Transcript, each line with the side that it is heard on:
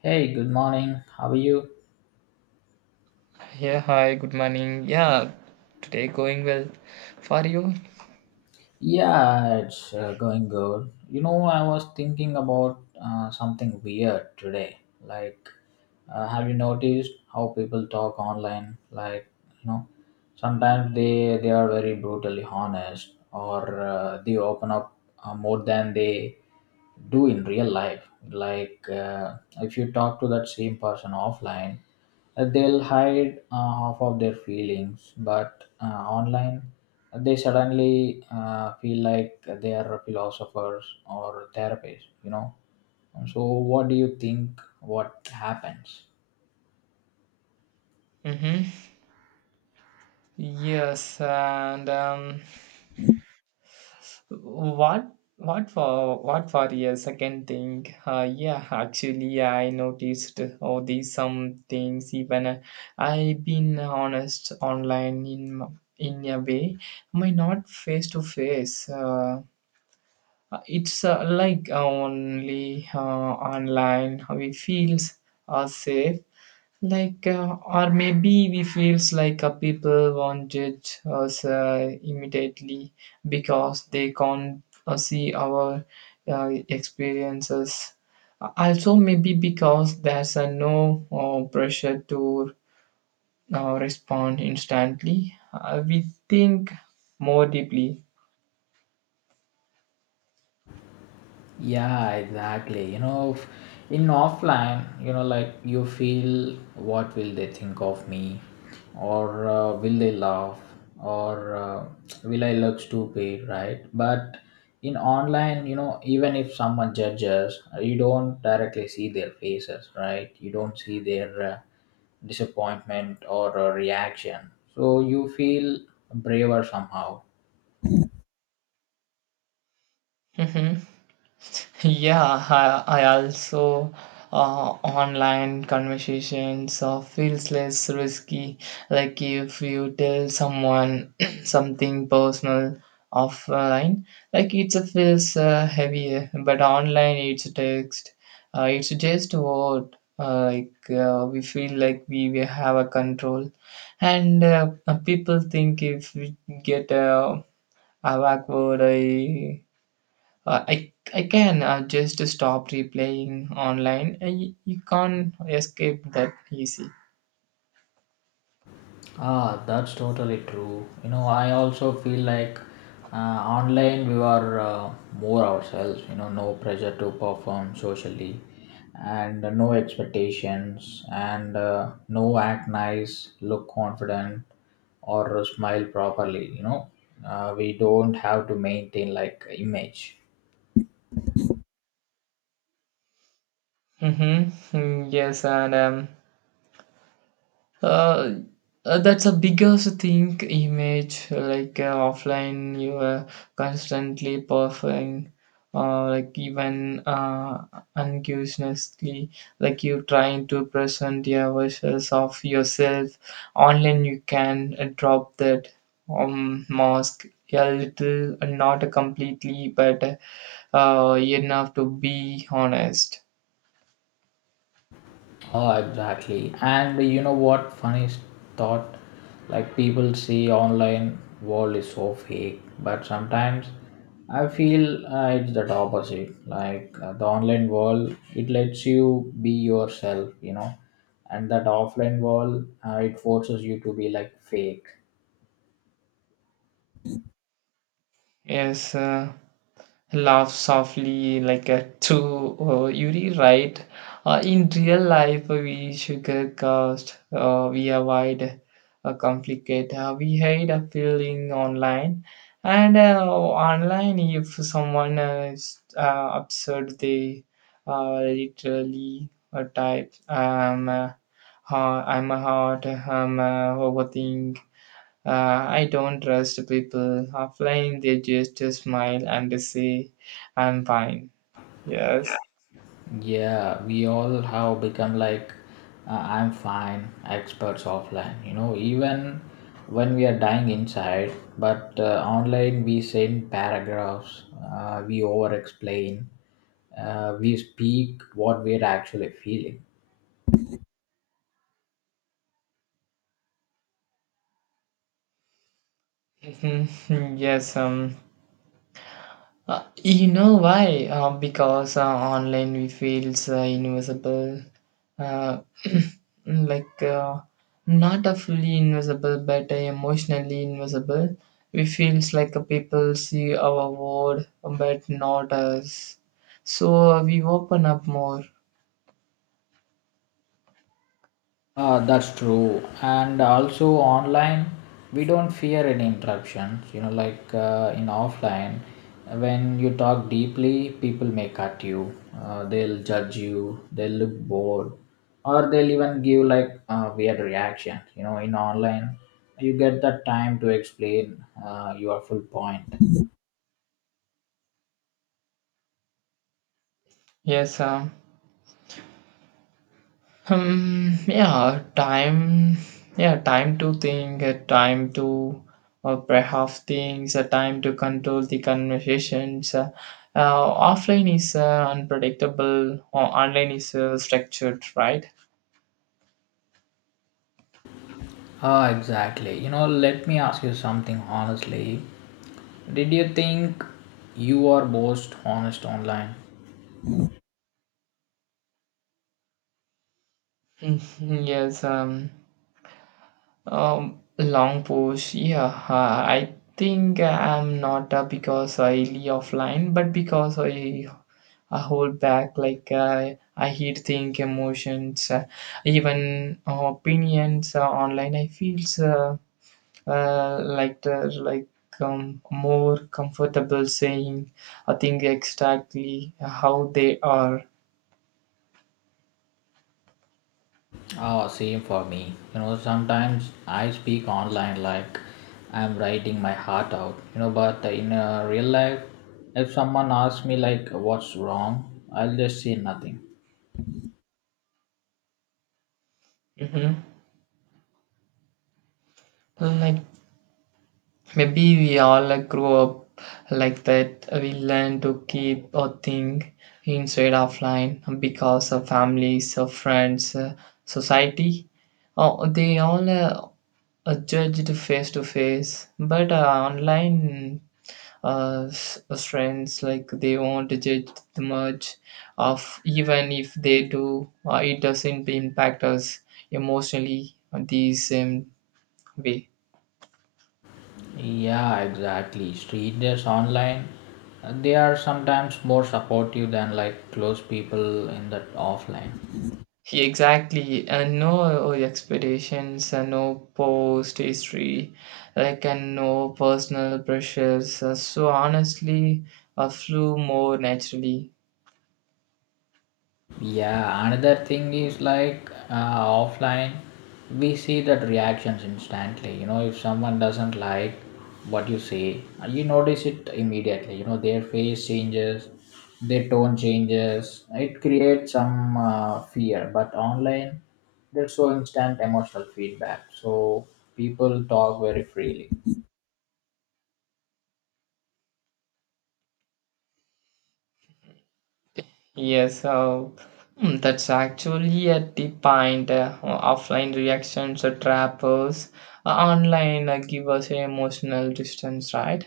left: Hey, good morning. How are you?
right: Yeah, hi, good morning. Yeah, today going well for you.
left: Yeah, it's going good. You know, I was thinking about something weird today. Like, have you noticed how people talk online? You know, Sometimes they are very brutally honest or they open up more than they do in real life, like if you talk to that same person offline, they'll hide half of their feelings, but online they suddenly feel like they are philosophers or therapists, you know. And so what do you think, what happens?
right: Mm-hmm. Yes, and what for a second thing? Yeah, actually, I noticed all these some things. Even I've been honest online in in a way, my not face to face. It's like only online we feels are safe like or maybe we feels like people won't judge us immediately because they can't see our experiences, also maybe because there's no pressure to respond instantly, we think more deeply.
left: Yeah, exactly. In offline, you know, like you feel what will they think of me, or will they laugh, or will I look stupid, right? But in online, you know, even if someone judges, you don't directly see their faces, right? You don't see their disappointment or reaction. So you feel braver somehow.
right: Mhm. Yeah, I also uh, online conversations feels less risky. Like if you tell someone something personal offline, like it feels heavier. But online, it's text. It's just word. Like we feel like we have a control, and people think if we get a backward. Uh, I can just stop replaying online. You, you can't escape that easy.
left: Ah, that's totally true. You know, I also feel like online we are more ourselves, you know, no pressure to perform socially and no expectations, and no act nice, look confident or smile properly, you know. We don't have to maintain like image.
right: Mm-hmm. Mm, yes, and uh, that's a biggest thing, image. Like offline you are constantly performing, like even unconsciously, like you trying to present your versions of yourself. Online you can drop that mask a little, not completely but enough to be honest.
left: Oh, exactly. And you know what? Funny thought, like people see online world is so fake, but sometimes I feel it's that opposite. Like the online world, it lets you be yourself, you know, and that offline world, it forces you to be like fake.
right: Yes, laugh softly like a two oh, Yuri, right? In real life, we sugarcoat, we avoid, complicate, we hide a feeling online. And online, if someone is absurd, they literally type, I'm a hot, I'm a overthink, I don't trust people offline, they just smile and say, I'm fine. Yes.
left: Yeah, we all have become like I'm fine experts offline, you know, even when we are dying inside. But online, we send paragraphs, we over explain, we speak what we're actually feeling.
right: Mhm. Yes, you know why? Because online we feels invisible. Uh, like not a fully invisible but a emotionally invisible. We feels like a people see our word but not us, so we open up more.
left: That's true. And also online, we don't fear any interruptions. You know, like in offline, when you talk deeply, people may cut you. They'll judge you. They'll look bored, or they'll even give like weird reaction. You know, in online, you get that time to explain your full point.
right: yes um yeah, time, yeah, time to think, a time to perhaps things, a time to control the conversations. Offline is unpredictable, or online is structured, right?
left: Ah, exactly. You know, let me ask you something honestly. Did you think you are most honest online?
right: Mhm, yes, long push. Yeah, I think I'm not because I really offline, but because I hold back, like I hid think emotions, even opinions online. I feel like more comfortable saying a thing exactly how they are.
left: Oh, same for me. You know, sometimes I speak online like I'm writing my heart out, you know, but in real life, if someone asks me like what's wrong, I'll just say nothing.
right: Hmm. Like maybe we all grow up like that. We learn to keep a thing inside offline because of families, of friends, society. Oh, they all judged face to face but online, friends like they won't judge much, of even if they do it doesn't impact us emotionally the same way.
left: Yeah, exactly. Strangers online, they are sometimes more supportive than like close people in the offline.
right: Exactly, and no expectations and no post history like and no personal pressures. So honestly flew more naturally.
left: Yeah, another thing is like offline, we see that reactions instantly. You know, if someone doesn't like what you say, you notice it immediately. You know, their face changes, their tone changes. It creates some fear. But online, there's so instant emotional feedback. So people talk very freely.
right: Yes, so mm, that's actually at the point. Offline reactions trap us. Online give us emotional distance, right?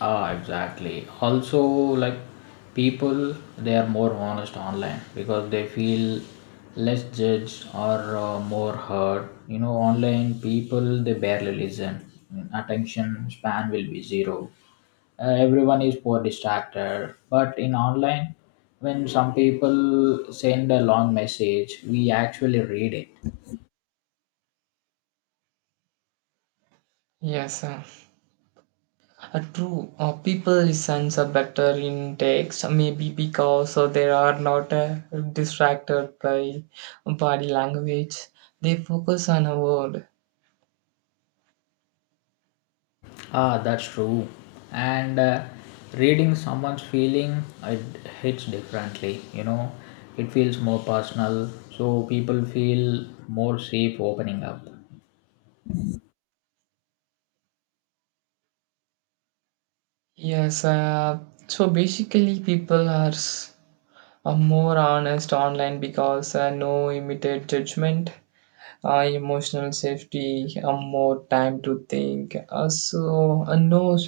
left: Ah, exactly. Also, like people, they are more honest online because they feel less judged or more heard. You know, online people they barely listen. Attention span will be zero. Everyone is poor distracted. But in online, when some people send a long message, we actually read it.
right: Yes, true. People listen better in text, maybe because they are not distracted by body language. They focus on a word.
left: Ah, that's true. And reading someone's feeling, it hits differently. You know, it feels more personal, so people feel more safe opening up.
right: Yes, so basically people are a more honest online because no immediate judgment, emotional safety, more time to think. So, no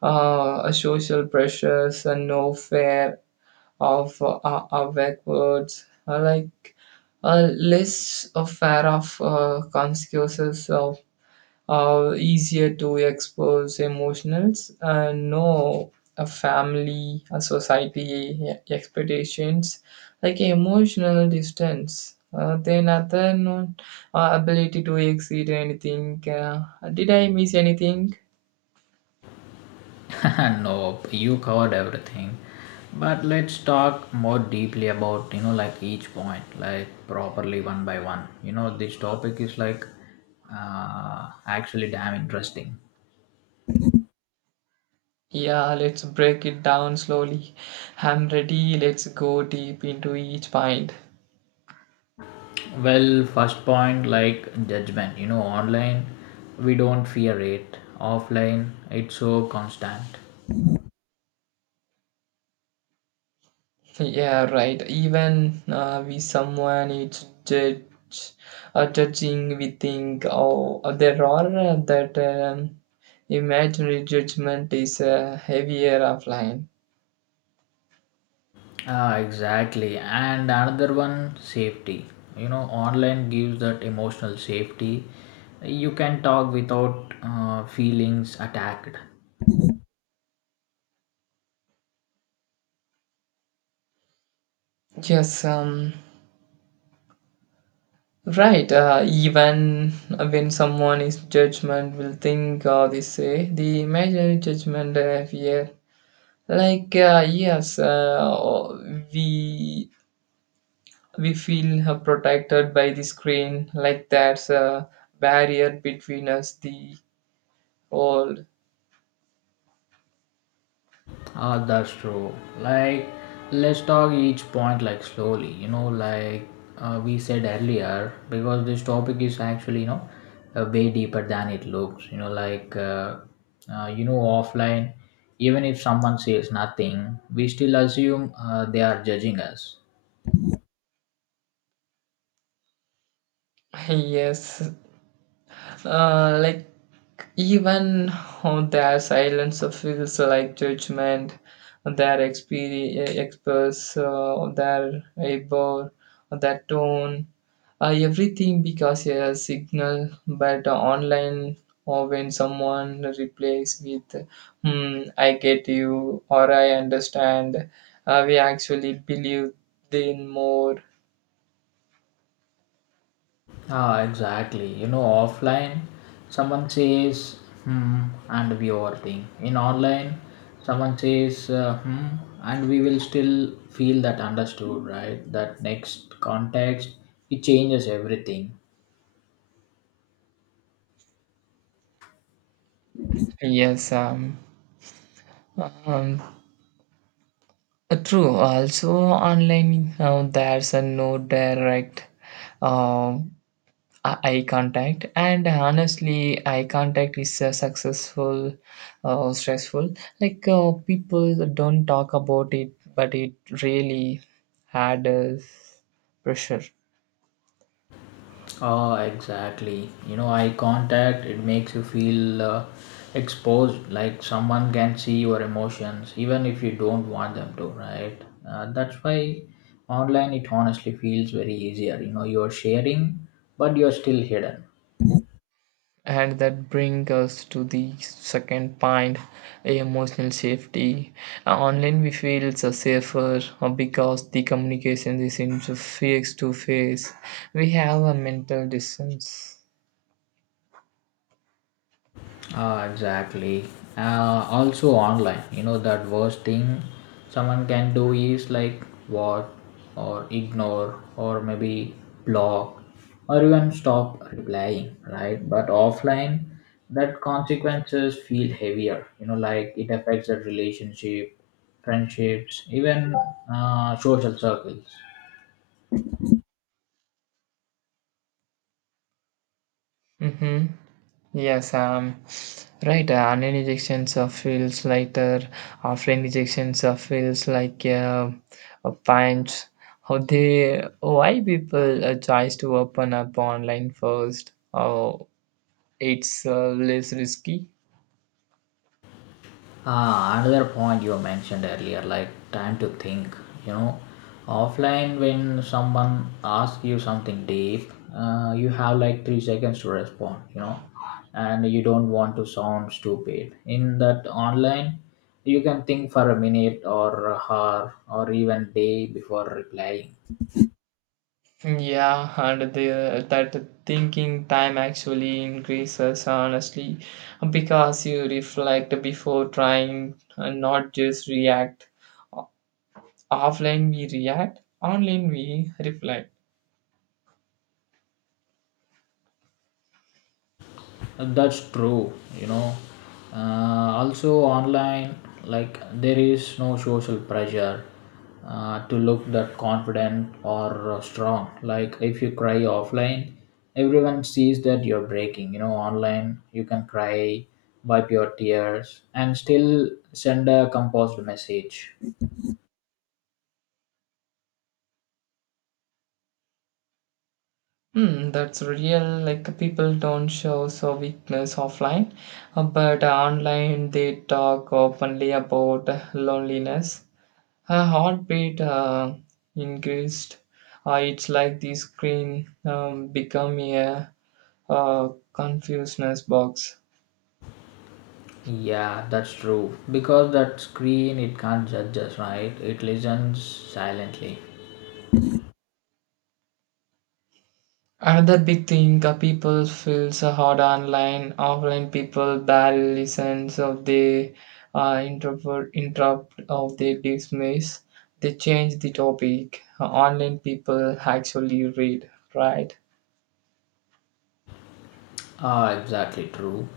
right: social pressures, no fear of backwards, like less of fear of consequences, easier to expose emotions and know a family, a society expectations, like emotional distance. Then other known ability to exceed anything. Did I miss anything?
left: No, you covered everything. But let's talk more deeply about you know like each point, like properly one by one. You know, this topic is like actually damn interesting.
right: Yeah, let's break it down slowly. I'm ready. Let's go deep into each point.
left: Well, first point like judgment, you know, online we don't fear it, offline it's so constant.
right: Yeah, right. Even we someone is judge, judging, we think, oh, there are that imaginary judgment is heavier offline.
left: Ah, exactly. And another one, safety. You know, online gives that emotional safety. You can talk without feelings attacked.
right: Yes, right. Even when someone is judgment, will think or they say the imaginary judgment here. Like yes, uh, we feel protected by the screen, like that's a barrier between us the old.
left: Ah, that's true. Like, let's talk each point like slowly. You know, like we said earlier, because this topic is actually you know way deeper than it looks. You know offline, even if someone says nothing, we still assume they are judging us.
right: Yes like, even on their silence feels like judgment, their express, their eyebrow, their tone, everything because a signal. But online, or when someone replies with "Hmm, I get you" or "I understand," we actually believe them more.
left: Ah, exactly. You know, offline, someone says, hmm, and we overthink. In online, someone says, hmm, and we will still feel that understood, right? That next context, it changes everything.
right: Yes, um, true. Also, online now there's a no direct um, eye contact, and honestly, eye contact is stressful. Like people don't talk about it, but it really adds pressure.
left: Oh, exactly. You know, eye contact, it makes you feel exposed, like someone can see your emotions, even if you don't want them to, right? That's why online it honestly feels very easier. You know, you're sharing, but you're still hidden.
right: And that brings us to the second point, emotional safety. Online, we feel it's a safer because the communication is in face to face. We have a mental distance.
left: Ah, exactly. Also online, you know that worst thing someone can do is like what or ignore or maybe block or even stop replying, right? But offline, that consequences feel heavier. You know, like it affects the relationship, friendships, even social circles.
right: Mm-hmm. Yes, right. Online rejections feels lighter. Offline rejections feels like a punch. How they? Why people choose to open up online first? Oh, it's less risky.
left: Ah, another point you mentioned earlier, like time to think. You know, offline when someone asks you something deep, you have like 3 seconds to respond. You know, and you don't want to sound stupid. In that online, you can think for a minute or a hour or even day before replying.
right: Yeah, and that thinking time actually increases honestly because you reflect before trying and not just react. Offline we react, online we reflect.
left: That's true, you know. Also online, like there is no social pressure to look that confident or strong, like if you cry offline everyone sees that you're breaking. You know, online you can cry, wipe your tears and still send a composed message.
right: Hmm, that's real. Like people don't show so weakness offline, but online they talk openly about loneliness. Her heartbeat increased. It's like the screen become a uh, confuseness box.
left: Yeah, that's true, because that screen it can't judge us, right? It listens silently.
right: Another big thing, people feel so hard online. Offline people barely sense of the introvert, interrupt of the dismiss. They change the topic. Online people actually read, right?
left: Ah, exactly true.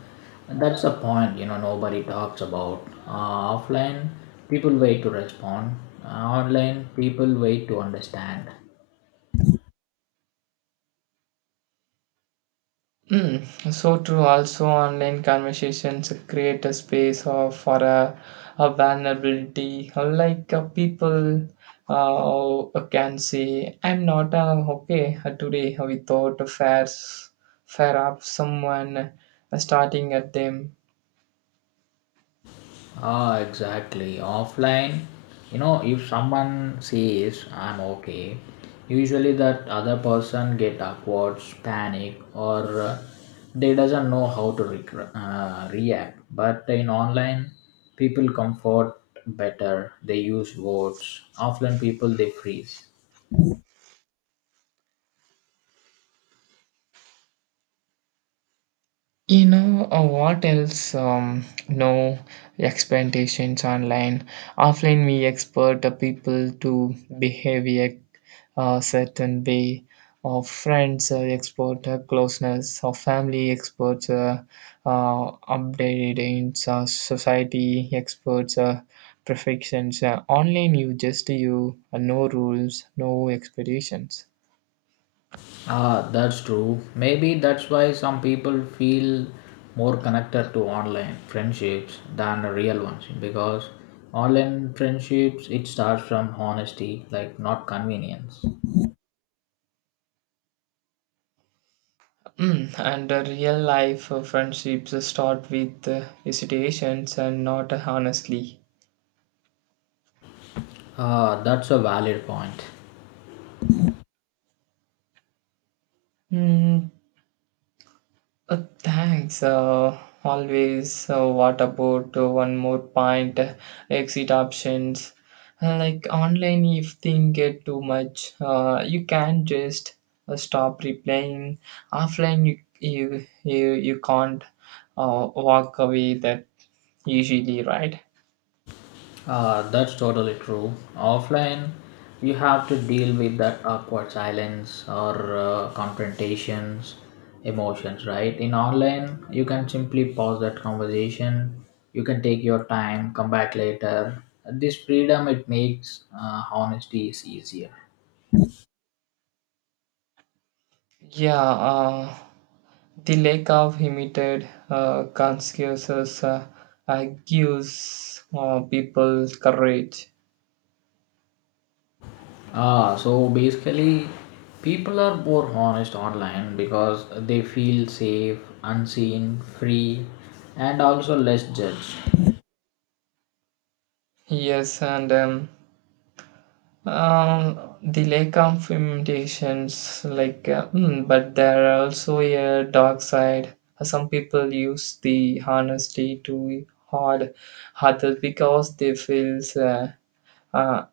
left: That's the point, you know, nobody talks about. Offline, people wait to respond. Uh, Online, people wait to understand.
right: Mm, so true. Also, online conversations create a space of, for a vulnerability. Like people can say, "I'm not okay today" without a fair, fair up someone starting at them.
left: Ah, exactly. Offline, you know, if someone says I'm okay, usually that other person get awkward, panic, or they doesn't know how to react. But in online, people comfort better. They use words. Offline people they freeze.
right: You know what else? No expectations online. Offline, we expect people to behave a certain way. Of friends, expert closeness. Of family, experts uh, updating society, experts perfections. Online, you just you no rules, no expectations.
left: Ah, that's true. Maybe that's why some people feel more connected to online friendships than the real ones because online friendships it starts from honesty, like not convenience.
right: Mm, and real life friendships start with hesitations and not honestly.
left: Ah, that's a valid point.
right: Mm, thanks. Always. What about one more point? Exit options. Like online, if things get too much, you can just stop replying. Offline, you can't walk away. That usually right.
left: That's totally true. Offline, you have to deal with that awkward silence or confrontations, emotions, right? In online, you can simply pause that conversation. You can take your time, come back later. This freedom it makes honesty is easier.
right: Yeah. Uh, The lake of imitated Confucius gives people courage.
left: Ah, so basically, people are more honest online because they feel safe, unseen, free, and also less judged.
right: Yes, and the lake of imitations, like, mm, but there are also a dark side. Some people use the honesty to hard others because they feel uh,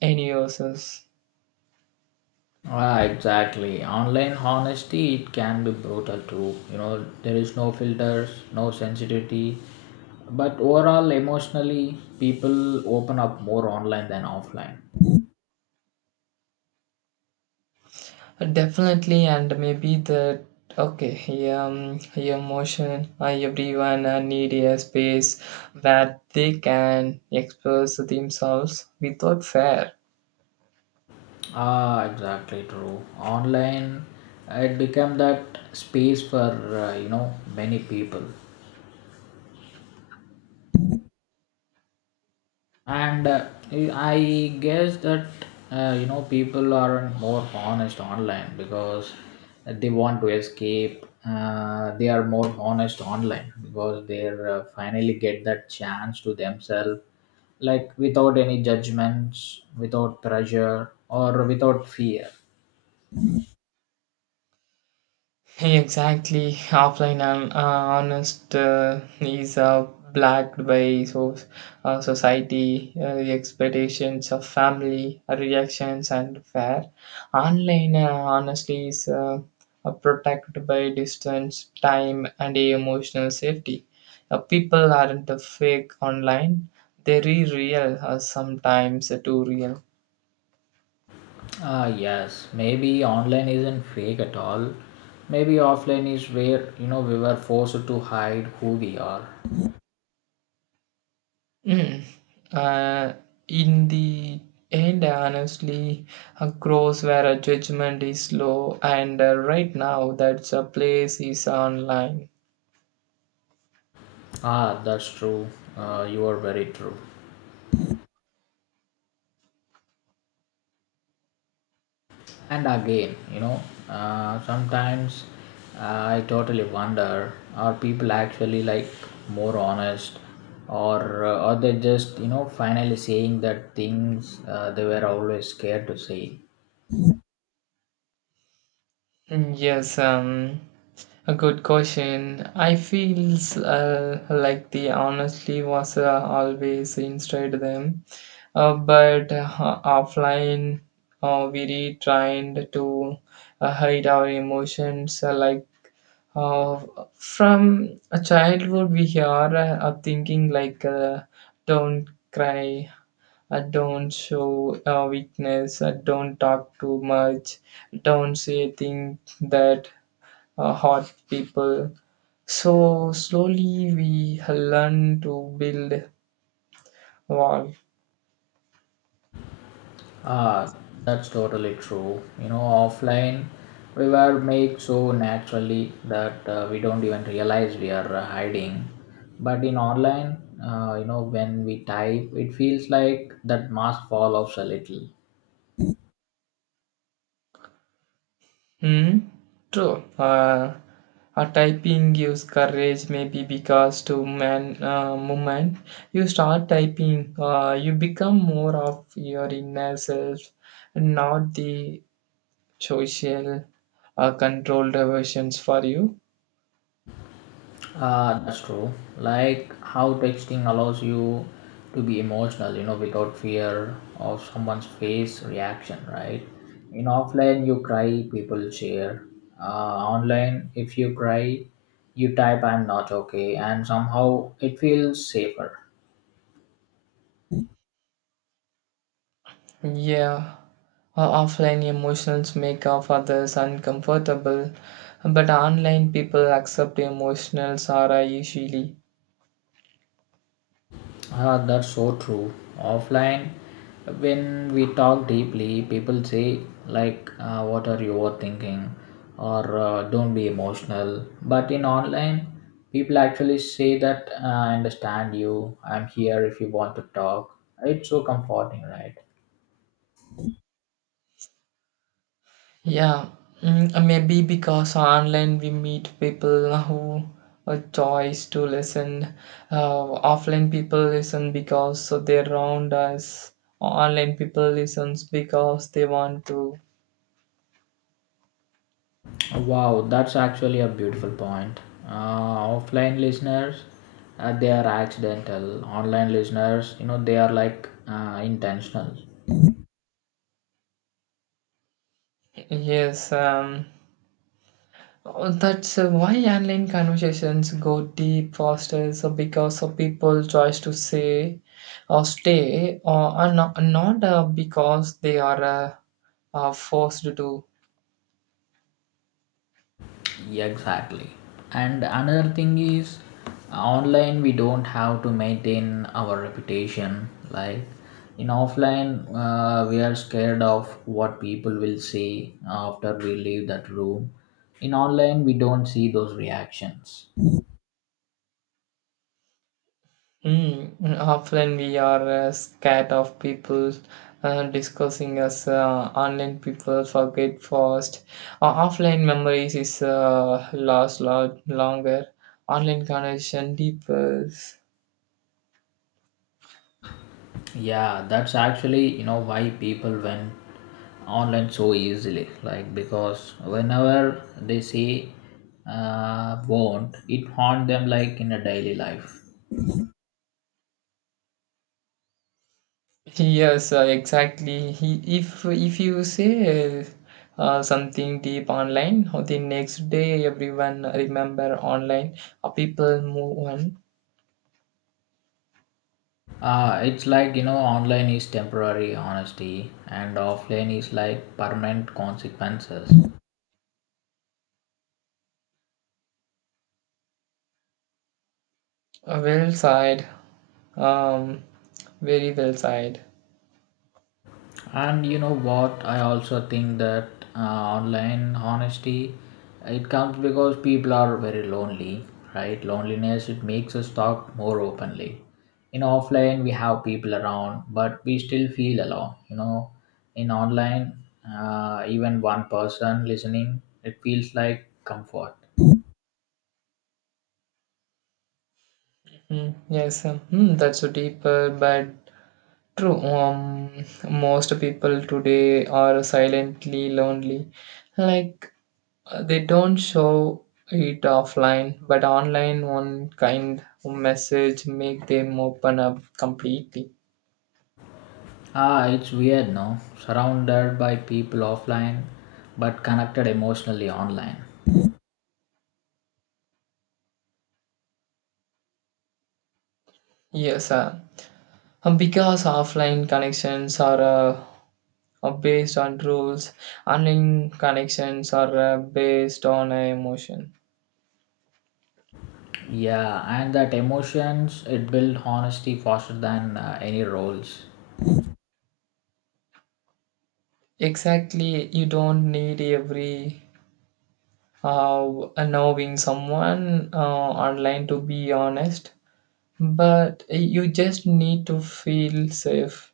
right: innocence.
left: Ah, exactly. Online honesty it can be brutal too. You know, there is no filters, no sensitivity. But overall, emotionally, people open up more online than offline.
right: Definitely, and maybe the okay, emotion. Everyone need a space where they can express themselves without fear.
left: Ah, exactly true. Online, it became that space for you know many people. And I guess that you know people aren't more honest online because they want to escape. They are more honest online because they finally get that chance to themselves, like without any judgments, without pressure, or without fear.
right: Exactly, offline and honest is blacked by so, society, the expectations of family, reactions, and fair. Online, honestly, is protected by distance, time, and emotional safety. People aren't fake online, they're real, sometimes too real.
left: Ah, yes, maybe online isn't fake at all. Maybe offline is where you know we were forced to hide who we are.
right: Mm. Uh, in the end, honestly, a cross where a judgment is low, and right now that's a place is online.
left: Ah, that's true. You are very true. And again, you know, sometimes ah, I totally wonder are people actually like more honest, or are they just, you know, finally saying that things they were always scared to say?
right: Mm, yes, a good question. I feels like the honestly was always inside them, but offline we retrained to hide our emotions like. Uh, from a childhood, we hear a thinking like don't cry, don't show weakness, don't talk too much, don't say things that hurt people. So, slowly, we learn to build wall.
left: Ah, that's totally true. You know, offline we were made so naturally that we don't even realize we are hiding. But in online, you know, when we type, it feels like that mask fall off a little.
right: Hmm, true. A typing gives courage, maybe because to man movement, you start typing, you become more of your inner self, not the social controlled versions for you.
left: That's true. Like how texting allows you to be emotional, you know, without fear of someone's face reaction, right? In offline, you cry, people cheer. Online, if you cry, you type, I'm not okay, and somehow it feels safer.
right: Yeah, offline emotions make of others uncomfortable, but online people accept emotions are usually.
left: Ah, that's so true. Offline, when we talk deeply, people say, like, what are you overthinking? Or don't be emotional. But in online, people actually say that I understand you, I'm here if you want to talk. It's so comforting, right?
right: Yeah, mm, maybe because online we meet people who a choice to listen. Offline people listen because so they around us. Online people listens because they want to.
left: Wow, that's actually a beautiful point. Offline listeners, they are accidental. Online listeners, you know, they are like intentional.
right: Yes, oh, that's why online conversations go deep faster. So because of people choice to say or stay, or not, not because they are forced to.
left: Yeah, exactly. And another thing is online we don't have to maintain our reputation, like in offline we are scared of what people will say after we leave that room. In online we don't see those reactions.
right: Mm, mm, often we are scared of people discussing us. Online people forget fast. Offline memories is last lot longer. Online connection deepens.
left: Yeah, that's actually you know why people went online so easily, like because whenever they say won't it haunt them like in a daily life.
right: Yes, exactly. He, if you say something deep online, the next day everyone remember online. People move on.
left: It's like you know, online is temporary honesty, and offline is like permanent consequences.
right: Well side. Um, Very well side.
left: And you know what? I also think that online honesty it comes because people are very lonely, right? Loneliness it makes us talk more openly. In offline, we have people around, but we still feel alone. You know, in online, even one person listening, it feels like comfort.
right: Mm, yes, mm, that's a deeper but true. Most people today are silently lonely, like they don't show it offline, but online, one kind of message make them open up completely.
left: Ah, it's weird, no? Surrounded by people offline, but connected emotionally online.
right: Yes, because offline connections are based on rules, online connections are based on emotion.
left: Yeah, and that emotions it build honesty faster than any roles.
right: Exactly, you don't need every knowing someone online to be honest, but you just need to feel safe.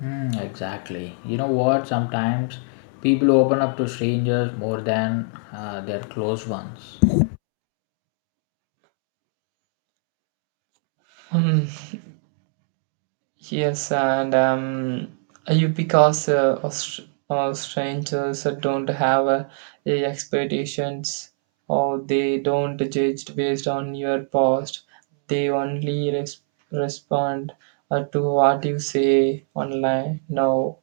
left: Hmm, exactly. You know what? Sometimes people open up to strangers more than their close ones.
right: Hmm. Yes and you because strangers don't have a expectations or they don't judge based on your past, they only respond to what you say online now.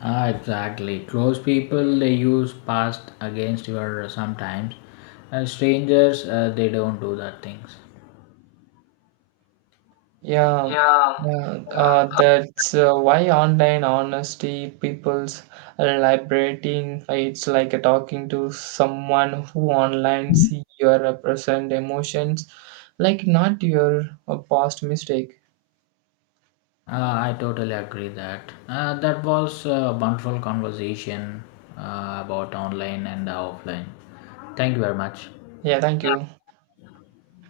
left: Ah, exactly. Close people they use past against your sometimes, and strangers they don't do that things.
right: Yeah,
left: Yeah.
right: yeah. That's why online honesty people's liberating. It's like a talking to someone who online see your present emotions, like not your past mistake.
left: I totally agree that that was a wonderful conversation about online and offline. Thank you very much.
right: Yeah, thank you.